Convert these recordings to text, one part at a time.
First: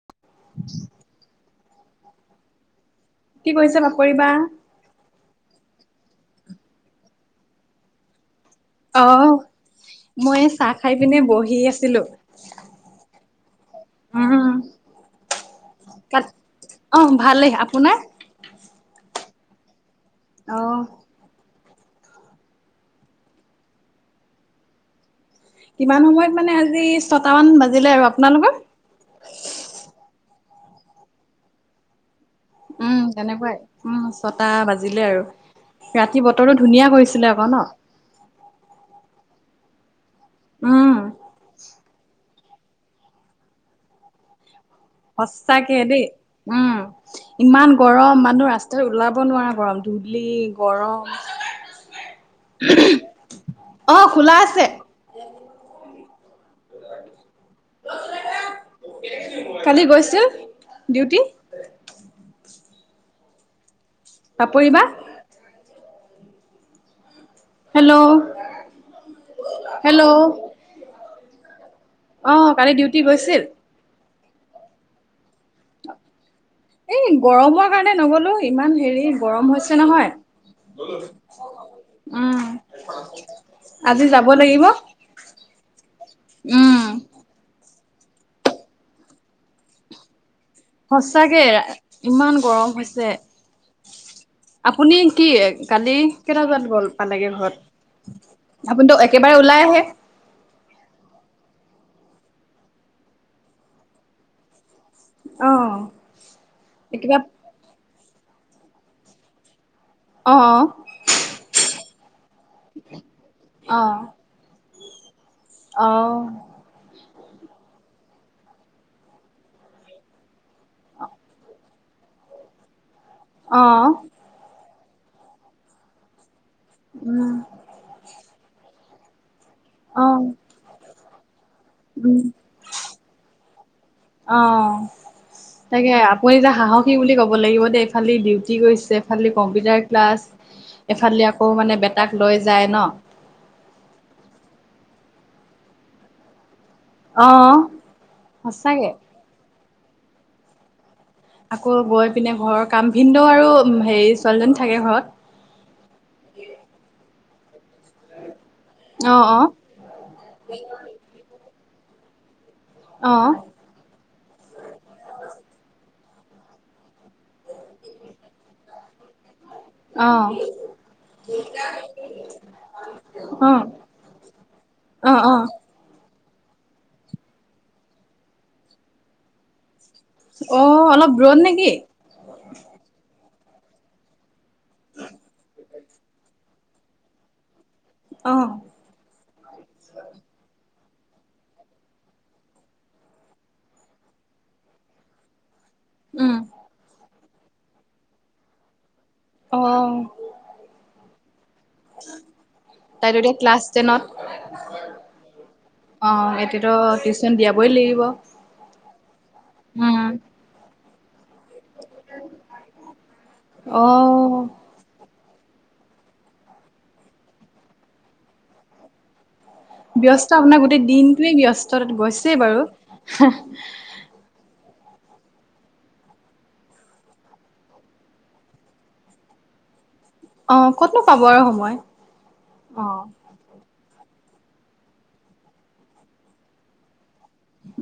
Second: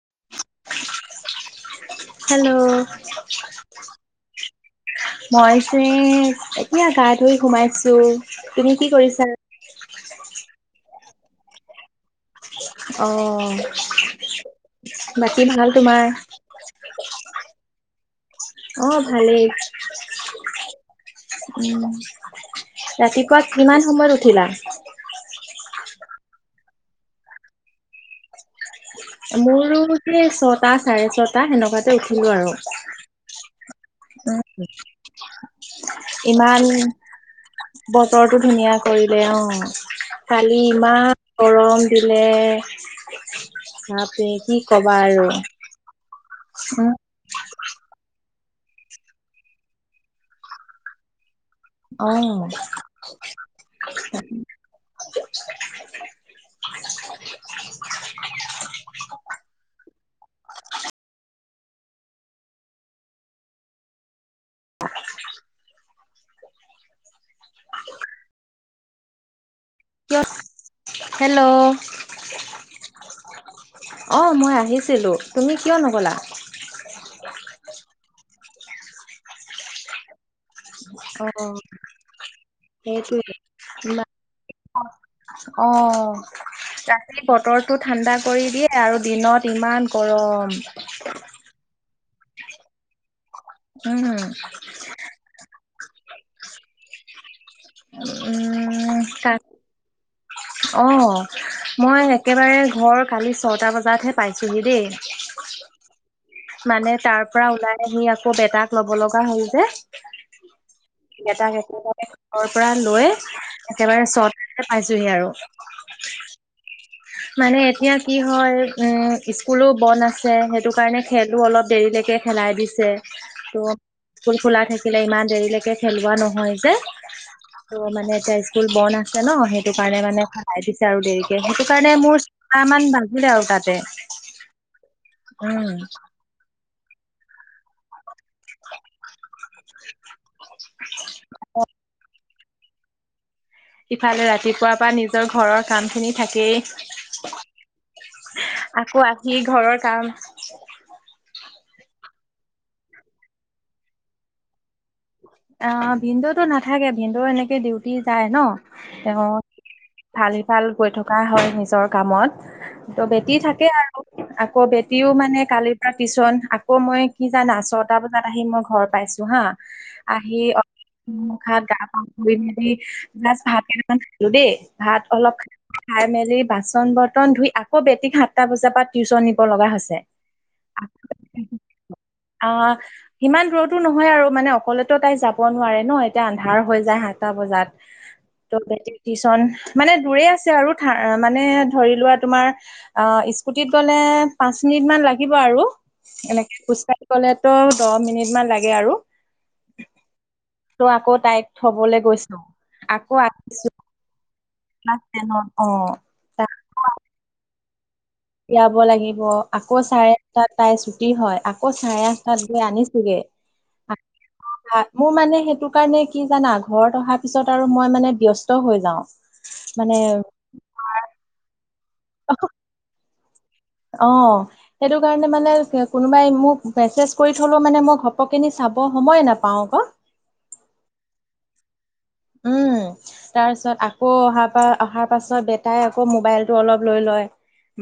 [unintelligible] Hello কি কৰিছে পাপৰি বা? মই। এতিয়া গা ধুই সোমাইছো। তুমি কি কৰিছা? আহ মই চাহ খাই পিনে বহি আছিলো। অহ। উ তোমাৰ? ক অহ ভালেই আপোনাৰ। অ ভালেই। অহ। উ ৰাতিপুৱা কিমান সময়ত উঠিলা। কিমান সময়ত মানে আজি ছটা মান বাজিলে আৰু আপোনালোকৰ। মোৰো যে ছটা চাৰে ছটা সেনেকুৱাতে উঠিলো আৰু। উম, তেনেকুৱাই উ উম, ছটা বাজিলে আৰু ৰাতি বতৰটো ইমান ধুনীয়া কৰিছিলে আকৌ ন। বতৰটো ধুনীয়া কৰিলে অ। খালি উম, ইমান গৰম দিলে। কি কবা আৰু। সঁচাকে দেই। উম। ইমান গৰম মানুহ ৰাস্তাত ওলাব নোৱাৰা গৰম ধূলি গৰম। অ। অহ, খোলা আছে। কালি গৈছো। ডিউটি। পাপৰি বা। Hello hello. কিয় হেল্ল'। অ, কালি ডিউটি গৈছিল। অ, মই আহিছিলোঁ তুমি কিয় নগ'লা। এই গৰমৰ কাৰণে নগলো ইমান হেৰি গৰম হৈছে নহয়। অ', সেইটোৱে আজি ইমান যাব লাগিব। অ, ৰাতি বতৰ। টো ঠাণ্ডা কৰি দিয়ে আৰু দিনত ইমান গৰম। সঁচাকে ইমান গৰম। যে উম আপুনি কি কালি কেইটা বজাত গ'ল পালেগে ঘৰত। আপুনি তোক একেবাৰে ওলাই আহে। অঁ মই একেবাৰে ঘৰ কালি ছটা বজাতহে পাইছোঁহি দেই। অহ। মানে তাৰ পৰা ওলাই আহি আকৌ বেটাক ল'ব লগা হ'ল যে। অ। এটা কেটা। পৰা লৈ অ একেবাৰে চট পাইছোহি আৰু। অ মানে এতিয়া কি হয় উম স্কুলো বন্ধ আছে সেইটো কাৰণে খেলো অলপ। দেৰিলৈকে খেলাই দিছে অ ত' স্কুল খোলা থাকিলে ইমান দেৰিলৈকে খেলোৱা নহয়। ত' উম মানে এতিয়া স্কুল বন্ধ আছে ন সেইটো কাৰণে অ মানে চাই পিছে আৰু দেৰি। স কাৰণে উম মোৰ চাহ মান বাজিলে আৰু তাতে। অ উম তাকে আপুনি এতিয়া সাহসী বুলি ক'ব লাগিব দেই। ফালি ডিউটি গৈছে এফালি কম্পিউটাৰ ক্লাছ এফালি আকৌ মানে বেটাক লৈ। যায় ন। ইফালে ৰাতিপুৱাৰ পৰা নিজৰ ঘৰৰ কাম খিনি অ' থাকেই। সঁচাকে আকৌ আহি ঘৰৰ কাম। আকৌ গৈ পিনে ঘৰৰ কাম ভিন্ন্দ আৰু হেৰি ছোৱালীজনী থাকে ঘৰত। অ, ভিনদও নাথাকে ভিনন্দে এনেকে ডিউটি যায় ন। তেও অ' অ' ভাল - ভাল গৈ থকা হয় নিজৰ কামত। ত, অ' বেটি থাকে আৰু আকৌ বেটিও মানে কালিৰ পৰা টিচন আকৌ মই কি জানা ছটা বজাত আহি মই ঘৰ পাইছো হা অ' আহি। অ' ভাত গা পা ধুই ম জাষ্ট ভাত কেই খালো দেই ভাত অ' অলপ। অ' খাই মেলি বাচন বৰ্তন ধুই আকৌ বেটিক সাতটা বজাৰ পৰা টিউচন নিব লগা হৈছে। অ, অলপ দূৰত নেকি। ইমান দূৰৰতো নহয় আৰু মানে অকলেতো তাই যাব নোৱাৰে ন এতিয়া আন্ধাৰ হৈ যায় সাতটা অ' বজাত। টিউচন মানে দূৰে আছে আৰু। মানে ধৰি লোৱা তোমাৰ অ স্কুটিত গ'লে পাচ মিনিট মান লাগিব আৰু। উম এনেকে খোজ কাঢ়ি গলেতো দহ মিনিট মান লাগে আৰু। অ' ত, আকৌ তাইক থবলৈ গৈছ আকৌ তাইতো এতিয়া ক্লাছ আহিছো। টেনত ক্লাছ টেনত অ, [unintelligible] কবই লাগিব। উলিয়াব লাগিব আকৌ উম চাৰে আঠটাত তাই ছুটি হয়। আকৌ চাৰে আঠ গৈ আনিছোগে অ' মোৰ মানে। সেইটো কাৰণে কি জানা ঘৰত অহাৰ পিছত আৰু মই মানে বেস্ত হৈ যাও। বেস্ত আপোনাৰ গোটেই দিনটোৱে ব্যস্ত তাত গৈছে বাৰু। অ', সেইটো কাৰণে মানে কোনোবাই মোক মেছেজ কৰি থলেও মানে মই ঘপকিনি চাব সময় নাপাও আক। অ, ক'তনো পাব আৰু সময়। উম, অ তাৰপিছত আকৌ অহাৰ পাছত - অহাৰ পাছত বেটাই আকৌ মোবাইলটো অলপ লৈ লয়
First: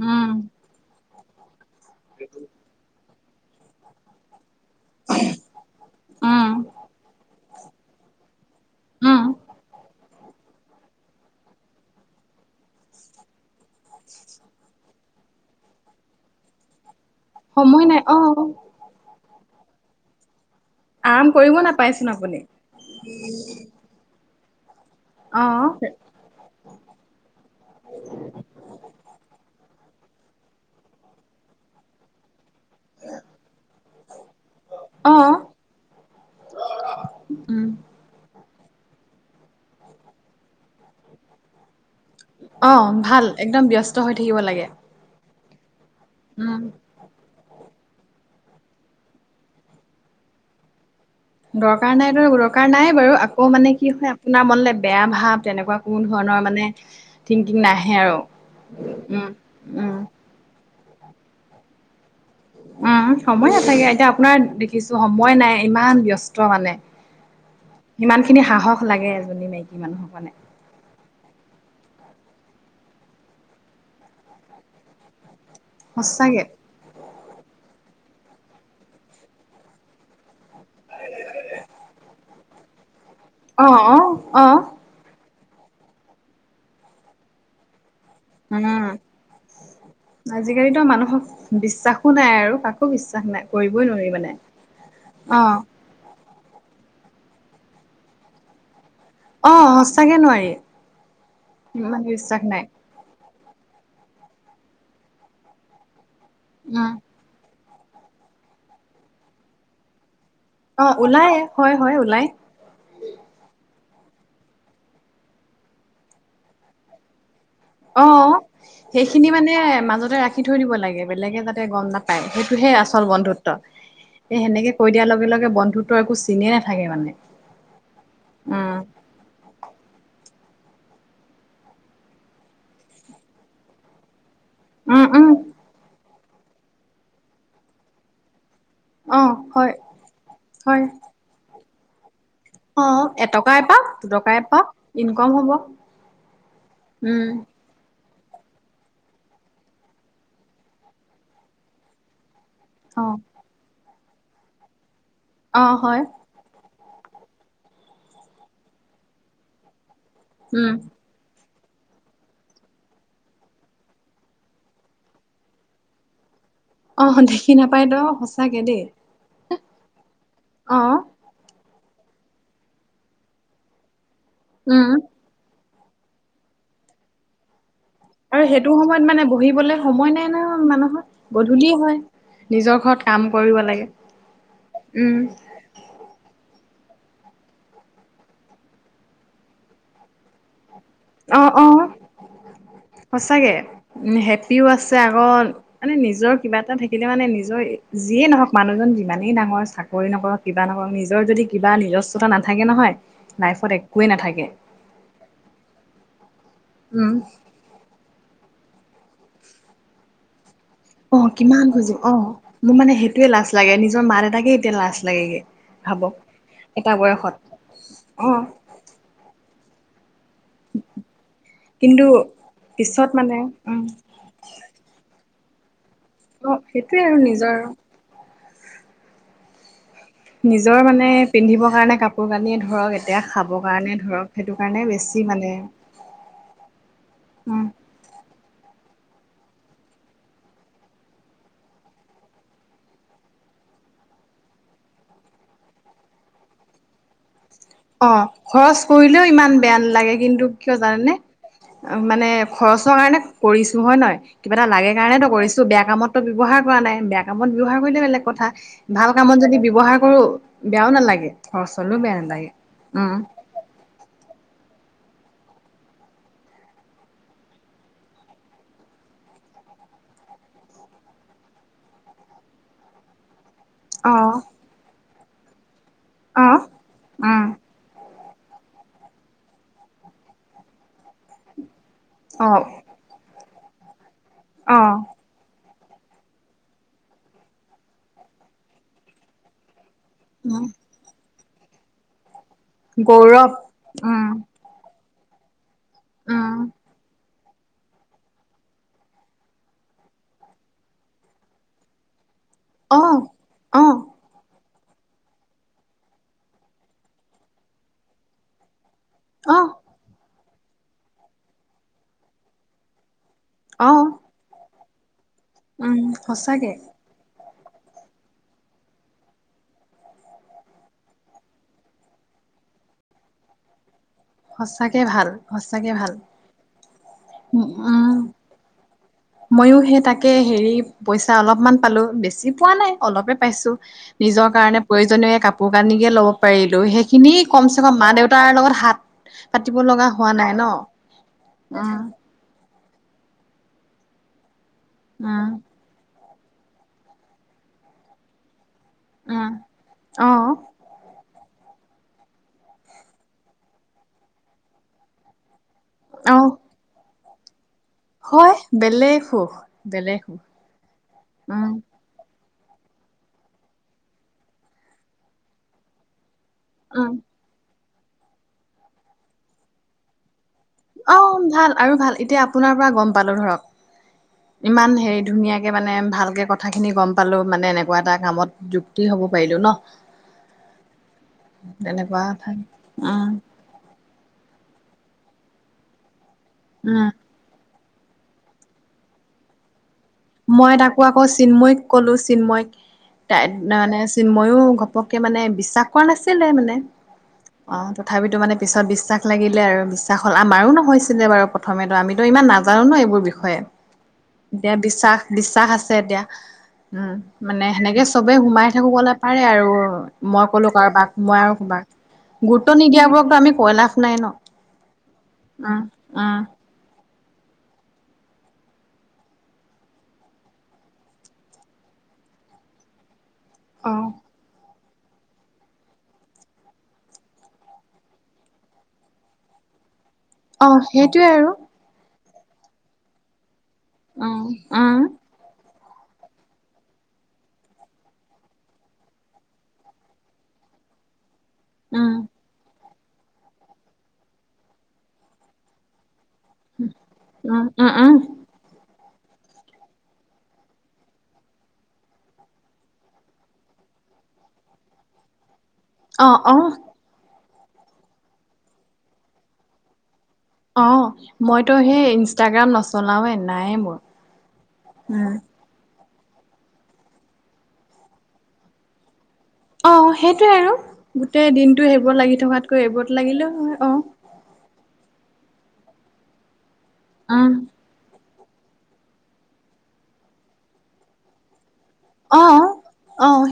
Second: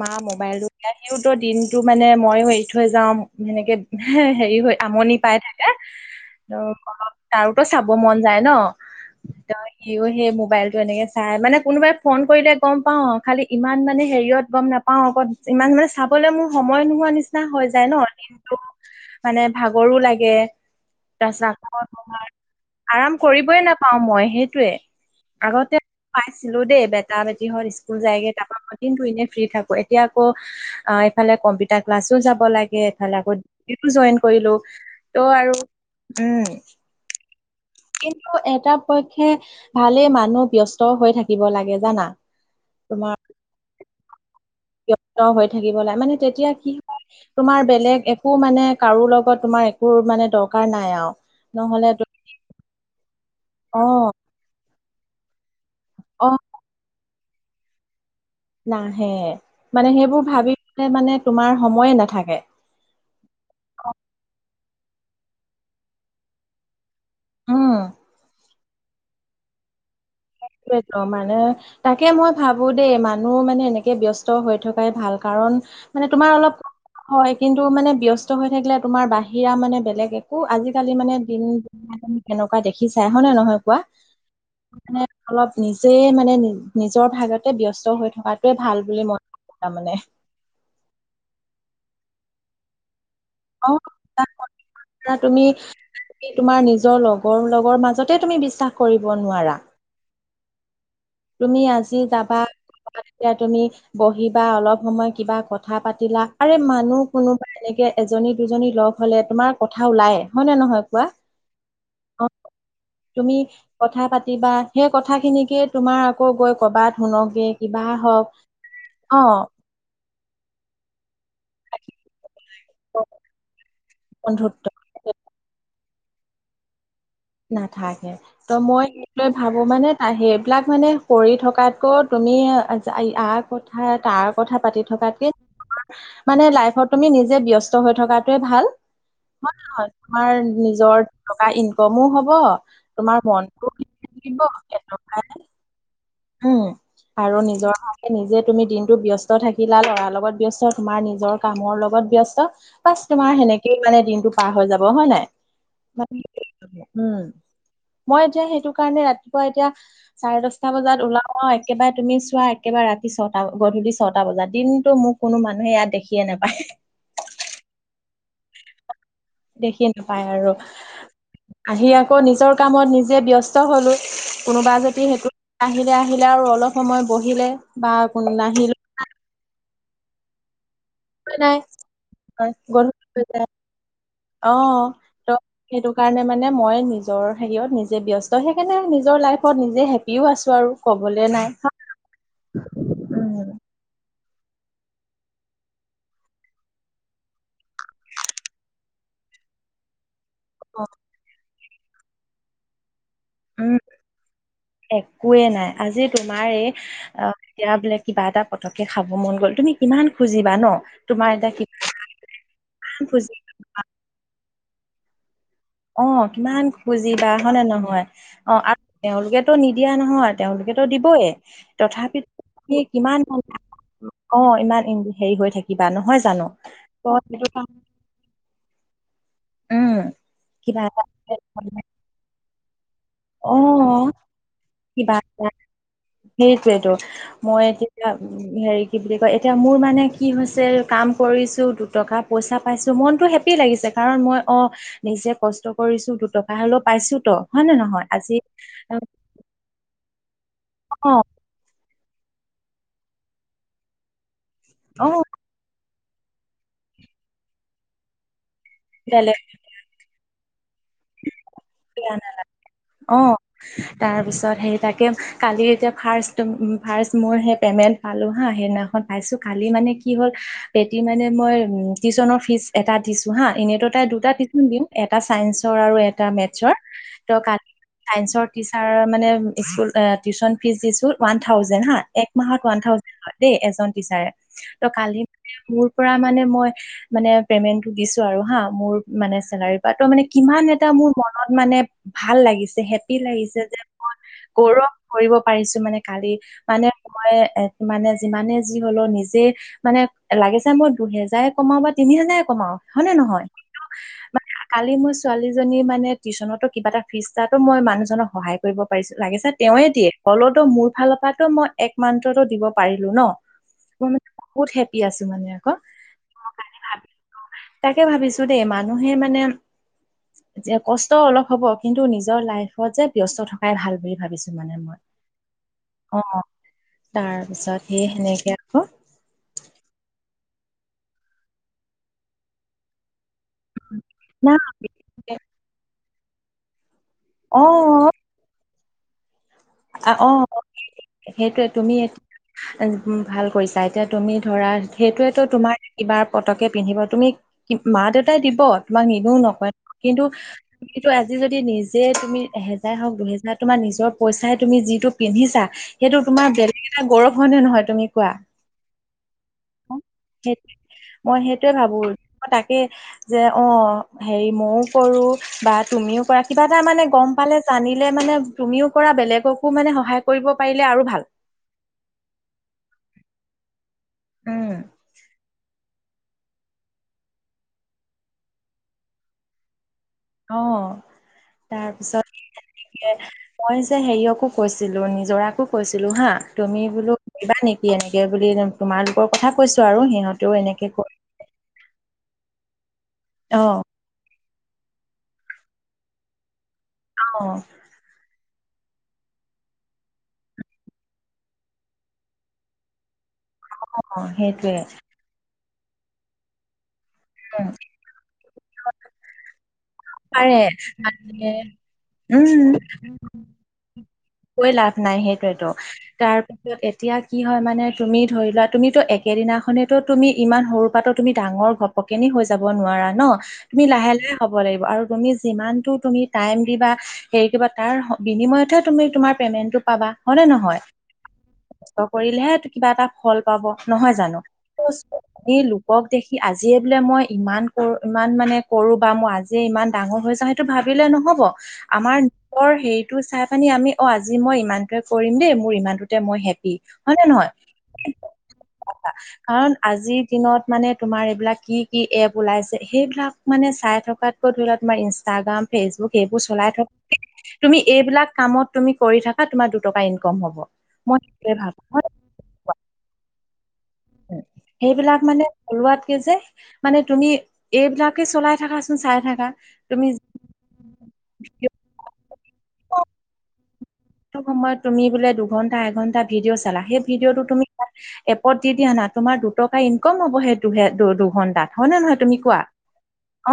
মা উম মোবাইলতটো চাই। ইওটো দিনটো মানে, মইও এৰি থৈ যাও সেনেকে হে হেৰি, হ'য়। আমনি পাই থাকে। উম ত' তাৰোটো চাব মন যায় ন'? উম সিও সেই মোবাইলটো এনেকে চাই। মানে, কোনোবাই ফোন কৰিলে গম পাও আও। খালি ইমান মানে হেৰিয়ত গম নাপাও আক'। ইমান মানে, চাবলৈ মোৰ সময় নোহোৱা নিচি নিচিনা হৈ সময় যায় ন'। নাই অ দিনটোত মানে ভাগৰো লাগে। আৰাম কৰিব [unintelligible] নাপাইচোন তোমাৰ। আপুনি আৰাম কৰিবই নাপাওঁ মই। সেইটোৱে অ আগতে পাইছিলোঁ দেই, বেটা -বেটি হঁত স্কুল যায়গে। তাপা মই দিনটো এনেই ফ্ৰী থাকো। এতিয়া আকৌ অঁ, এইফালে কম্পিউটাৰ ক্লাছো যাব লাগে এফালে আকৌ ডিউতিটোও জইন কৰিলো অ ত' আৰু উম, কিন্তু এটা পক্ষে ভালেই, মানুহ ব্যস্ত হৈ থাকিব লাগে জানা। অ, তোমাৰ ভাল একদম ব্যস্ত হৈ থাকিব লাগে। ব্যস্ত হৈ থাকিব লাগে মানে, তেতিয়া উম কি হ'য় তোমাৰ বেলেগ একো মানে, কাৰো লগত তোমাৰ একো মানে, দৰকাৰ নাই আও। দৰকাৰ নাইটো, দৰকাৰ নাই বাৰু। আকৌ মানে অ কি হ'য়, আপোনাৰ মনলে বেয়া ভাৱ তেনেকুৱা কোনো অ ধৰণৰ মানে থিংকিং নাহে আৰু। নাহে। উম মানে, উম সেইবোৰ ভাৱিবলে মানে তোমাৰ সময়ে নাথাকে। উম, সময় নাথাকে এতিয়া আপোনাৰ দেখিছো সময় নাই, ইমান ব্যস্ত মানে। উম সিমান খিনি সাহস লাগে। এজনী মাইকী মানুহৰ কাৰণে। সেইটোৱেটো মানে, তাকে মই ভাৱো দেই। মানুহ মানে, এনেকে ব্যস্ত হৈ থকাই ভাল। কাৰণ মানে তোমাৰ সঁচাকে অলপ, হ'য় কিন্তু মানে, ব্যস্ত হৈ থাকিলে তোমাৰ বাহিৰা মানে বেলেগ এক্‌ কো আজি-কালি মানে, দিনি -কালবোৰ কেনেকুৱা দেখি চাই। হ'য় নে, নহয় অ কোৱা? অ অ মানে অলপ নিজে মানে, নিজৰ ভাগতে ব্যস্ত হৈ থ্‌ থকা। আজি-কালিটো মানুহক বিশ্বাসো নাই আৰু কাকো বিশ্বাস নাই অঁ কৰিবই নোৱাৰি মানে তোমা--তোমা অ তুমি, তোমাৰ নি নিজৰ লগৰ লগৰ মাজতে তুমি বিশ্বাস কৰিব নোৱাৰা অঁ, সঁঁচাকে নোৱাৰি। তুমি আজি ইমান যাবা? বিশ্বাস নাই এতিয়া তুমি বহিবা, অলপ সময় কিবা কথা পাতিলা। আৰে উম মানুহ কোনোবা এনেকে এজনী দুজনী ল'গ হ'লে তোমাৰ কথা ওলায়। হ'য় নে নহয় অ কোৱা? ওলাই হয় হয় ওলাই অঁ, তুমি কথা পাতিবা, সেই কথা খিনিকে তোমাৰ আকৌ গৈ কবাত শুনকগে। অঁ, সেইখিনি মানে মাজতে ৰাখ। ৰাখি থৈ দিব লাগে। বেলেগে যাতে গম নাপায়। সেইটোহে আচল বন্ধুত্ব। এ সেনেকে কৈ বন্ধুত্ব দিয়াৰ লগে লগে বন্ধুত্বৰ একো চিনে নাথাকে মানে নাথাকে, ত উম মই সেইটোৱে ভাৱো মানে তাই সেই বিলাক মানে কৰি থকাতকৈ তুমি আ--ই-আৰ কথা তাক কথা পাতি উম উম থকাত্‌কে মানে, লাইফত তুমি নিজে ব্যস্ত হৈ থকাটোৱে ভাল। হ'য়, অ হয় নহ'য়? তোমাৰ হয় নিজৰ টকা ইন্‌ক'মো হ'ব। হ, অ তোমাৰ এটকা মনটোও এপাক থাকিব দুটকা এপাক ইনকম এনেকুৱাই। হ'ব উম উম আৰু নিজৰ আ নিজে তুমি দিনটো ব্যস্ত থাকিলা। ল'ৰাৰ লগত ব্যস্ত, তোমাৰ নিজৰ কামৰ লগত ব্যস্ত, অ বচ, তোমাৰ সেনেকেই মানে দিনটো পাৰ হৈ যাব। হ'য় নাই? অঁ, হ'য়। মানে উম, মই এতিয়া সেইটো কাৰণে ৰাতিপুৱা, এতিয়া চাৰে উম দচটা বজাত অঁ, একেবাৰে তুমি চোৱা, একেবাৰে ৰাতি ছটা, গধূলি ছটা বজাত দিনটো মোক কোনো মানুহে ইয়াত দেখি আ কে নাপায়। অঁহ, দেখি নাপায় ন'? সঁচাকে দেই। দেখি নাপায় আৰু অ আহি আকৌ আকৌ নিজৰ কামত নিজে ব্যস্ত হ'লোঁ। কোনোবা উম যদি সেইটোত আহিলে আহিলে আৰু অলপ সময় বহিলে। বা কোনো আৰু সেইটো নাহিলে সময়ত মানে বহিবলে সময় নাই ন মানুহ নাই গধূলি হয় নিজৰ গধূলি ঘৰত হৈ কাম যায় কৰিব লাগে অ উম ত সেইটো কাৰণে মানে মই নিজৰ হেৰিয়ত নিজে ব্যস্ত সেইকাৰণে নিজৰ লাইফত নিজে হেপিও আছোঁ আৰু কবলে অ নাই অ উম সচাকে এ হেপিও আছে আগত মানে নিজৰ কিবা এটা থাকিলে মানে নিজৰ যিয়ে নহওক মানুহজন যিমানেই না মই চাকৰি নকৰক কিবা নকৰক নিজৰ যদি কিবা নিজস্বতা নাথাকে নহয় লাইফত উম একোৱেই নাথাকে একোৱে নাই আজি তোমাৰ এই উম অ এতিয়া বোলে কিবা এটা পটকে খাব মন গ'ল তুমি কিমান খুজিবা ন আহ তোমাৰ এতিয়া কিমান খুজিম আহ মোৰ মানে সেইটোয়ে খুজি লাজ লাগে নিজৰ মা দেউতাকে এতিয়া লাজ লাগেগে অ ভাবক কিমান এটা খুজিবা বয়সত হয়নে নহয় অ আৰু তেওঁলোকেতো নিদিয়া নহয় তেওঁলোকেতো দিবয়ে কিন্তু তথাপিতো পিছত কিমান মানে উম অ ইমান ই হেৰি হৈ থাকিবা নহয় জানো অ সেইটোৱে ত আৰু সেইটো নিজৰ কাৰণ নিজৰ কিবা এটা মানে পিন্ধিব কাৰণে কাপোৰ কানিয় ধৰক এ এতিয়া অ খাবৰ কাৰণে ধৰক সেইটো কাৰণে কিবা বেছি এটা মানে সেইটোৱেতো মই উম এতিয়া উ হেৰি কি বুলি কয় এতিয়া মোৰ মানে কি হৈছে কাম কৰিছো দুটকা পইচা পাইছো মন হেপি লাগিছে কাৰণ মই অ নিজে কষ্ট কৰিছো দুটকা হলেও পাইছো তো হয় নে নহয় অ আজি খৰচ কৰিলেও ইমান বেয়া নালাগে কিন্তু কিয় অ জানেনে মানে খৰচৰ কাৰণে কৰিছো হয় নহয় কিবা এটা লাগে অ কাৰণেতো কৰিছো বেয়া কামত ব্যৱহাৰ কৰা নাই বেয়া কামত ব্যৱহাৰ কৰিলে বেলেগ কথা ভাল বেলেগ কামত যদি ব্যৱহাৰ কৰো বেয়াও নালাগে খৰচলৈও বেয়া নালাগে উম অ তাৰপিছত তাকে কালি এতিয়া ফাৰ্ষ্ট ফাৰ্ষ্ট মোৰ সেই পেমেণ্ট পালো হা সেইদিনাখন পাইছো কালি মানে কি হ'ল পেটি মানে মই উ টিউচনৰ ফিজ এটা দিছো হা এনেইতো তাই অ দুটা টিউশ্যন দিম এটা চাইন্ঞ্চৰ আৰু এটা অ মেথছৰ ত উম কা চাইন্সৰ টিচাৰ মানে স্কুল টিউচন ফিজ দিছো ওৱান থাউজেন হা এক অ মাহত ওৱান থাউজেণ্ড লয় দেই এজন টিচাৰে অ ত কালি মানে মোৰ পৰা মানে মই মানে পেমেণ্টো দিছো আৰু হা মোৰ মানে চেলা তো মানে কিমান উম এটা মোৰ মনত মানে ভাল লাগিছে হেপি গৌৰৱ লাগিছে যে মই উম গৌৰৱ কৰিব পাৰিছো মানে কালি উম মানে মই এ মানে যিমানে যি হলো নিজে মানে লাগে চাই মই দুহেজাৰে কমাও বা তিনি হেজাৰে কমাও অ হয় নে নহয় কিন্তু অ মানে মোৰ ছোৱালীজনী মানে টিউশনতো কিবা এটা ফিজ দাতো মই মানুহজনক সহায় কৰিব পাৰিছো লাগিছে অ তেওঁৱে দিয়ে হলতো মোৰ ফালৰ পা টো মই একমাত্ৰতো দিব পাৰিলো ন অ মোৰ ম বহুত হেপী আছো মানে আকৌ উম সচাকে তাকে ভাবিছো দেই মানুহে মানে কষ্ট অলপ হ'ব কিন্তু নিজৰ লাইফত যে ব্যস্ত থকাই ভাল বুলি ভাবিছো মানে মই সঁচাকে ভাল সঁচাকে ভাল অ তাৰ পিছত সেই সেনেকে আকৌ মইয়ো সেই তাকে হেৰি পইচা অলপমান পালো বেছি পোৱা নাই অলপে পাইছো নিজৰ না কাৰণে প্ৰয়োজনীয় কাপোৰ কানি কে ল'ব পাৰিলো সেই খিনি অ কম চে কম মা দেউতাৰ লগত হাত পাতিব লগা অ হোৱা নাই ন সেইটোৱে উ তুমি ভাল কৰিছা এতিয়া তুমি ধৰা সেইটোৱেতো উম তোমাৰ কিবা পতকে পিন্ধিবা তুমি মা দেউতাই দিব তোমাক নিদিও উম নকয় অ কিন্তু আজি যদি নিজে তুমি এহেজাৰ হওক দুহেজাৰ তোমাৰ নিজৰ পইচাই তুমি যিটো পিন্ধিছা সেইটো অ তোমাৰ বেলেগ এটা গৌৰৱ হয় নে নহয় তুমি কোৱা হয় বেলেগ সুখ বেলেগ সুখ মই উম সেইটোৱে ভাবো তাকে যে অ হেৰি মইও কৰো বা তুমিও কৰা কিবা এটা মানে উম গম পালে জানিলে মানে তুমিও কৰা বেলেগকো মানে সহায় কৰিব পাৰিলে আৰু অ ভাল আৰু ভাল এতিয়া আপোনাৰ পৰা গম পালো ধৰক উম। ইমান হেৰি ধুনীয়াকে মানে ভালকে কথাখিনি গম পালো মানে এনেকোৱা এটা কামত যুক্তি হ'ব পাৰিলো ন অ তাৰ পিছত তেনেকুৱা উম মই যে হেৰিয়কো কৈছো ছিলো নিজৰাকো কৈছিলো হা তুমি উম বোলো দিবা নেকি কি এনেকে বুলি তোমালোকৰ কথা কৈছো আৰু সিহঁতেও মই এনেকে তাকো কৰি আকৌ চিন্ময়ক কলো চিন্ময় তাই অ মানে চিন্ময়ো ঘপককে মানে বিশ্বাস কৰা নাছিলে মানে অ তথাপিতো মানে পিছত বিশ্বাস লাগিলে আৰু বিশ্বাস হ'ল আমাৰো নহৈছিলে বাৰু প্ৰথমেতো আমিতো ইমান নাজানো ন এইবোৰ বিষয়ে অ এতিয়া সেইটোৱে বিশ্বাস বিশ্বাস আছে এতিয়া উম মানে সেনেকে চবেই সোমাই থাকো কলে পাৰে আৰু মই পাৰে কলো কাৰোবাক মই মানে আৰু কাৰোবাক গুৰুত্ব উম নিদিয়াবোৰকতো আমি কয় লাভ নাই ন কৈ লাভ নাই সেইটোয়েতো উম উম তাৰপিছত এতিয়া কি হয় মানে তুমি ধৰি লোৱা তুমিতো একেদিনাখনেতো তুমি ইমান সৰু পৰা তুমি ডাঙৰ ঘপ কেনি হৈ যাব নোৱাৰা ন তুমি লাহে লাহে হব লাগিব আৰু তুমি যিমানটো তুমি টাইম দিবা হেৰি কৰিবা তাৰ বিনিময়তহে তুমি তুমাৰ পে'মেণ্টটো পাবা হয় নে অ নহয় সেইটোৱে আৰু কষ্ট কৰিলেহে কিবা এটা ফল পাব নহয় জানো উম উম তুমি নোকক দেখি আজিয়ে বোলে মই ইমান কৰো ইমান মানে কৰো বা মই আজিয়ে ইমান ডাঙৰ হৈছ সেইটো ভাবি লে নহ'ব উম আমাৰ নিজৰ হেৰিটো চাই পানি আমি অ আজি মই ইমানটো কৰিম দেই মোৰ ইমানটো মই হেপী হয় নে নহয় উম উম উম কাৰণ আজিৰ দিনত মানে তোমাৰ এইবিলাক কি কি এপ ওলাইছে সেইবিলাক মানে চাই থকাত' ধৰিল আমাৰ ইনষ্টটাগ্ৰাম ফেচবুক অ সেইবোৰ অ চলাই থকা তুমি এইবিলাক কামত তুমি কৰি থাকা তোমাৰ দুটকামান অ মইতো সেই ইনষ্টাগ্ৰাম নচলাওে নাইয়ে মোৰ সেইবিলাক উম। মানে চলোৱাত যে মানে তুমি এইবিলাকে চলাই থাকাচোন চাই থাকা অ তুমি সেইটোৱে আৰু গোটেই ভিডিঅ'টো দিনটো সেইবোৰ লাগি থকাতকৈ এইবোৰত লাগিলেও হয় অ টো সময়ত তুমি বোলে দুঘন্টা এঘন্টা ভিডিঅ' চালা সেই ভিডিঅ'টো উম। তুমি এপত দি দিয়া না তোমাৰ দুটকা ইনকম হ'ব সেই দুহে দু দুঘণ্টাত হয়নে নহয় তুমি কোৱা অ', অ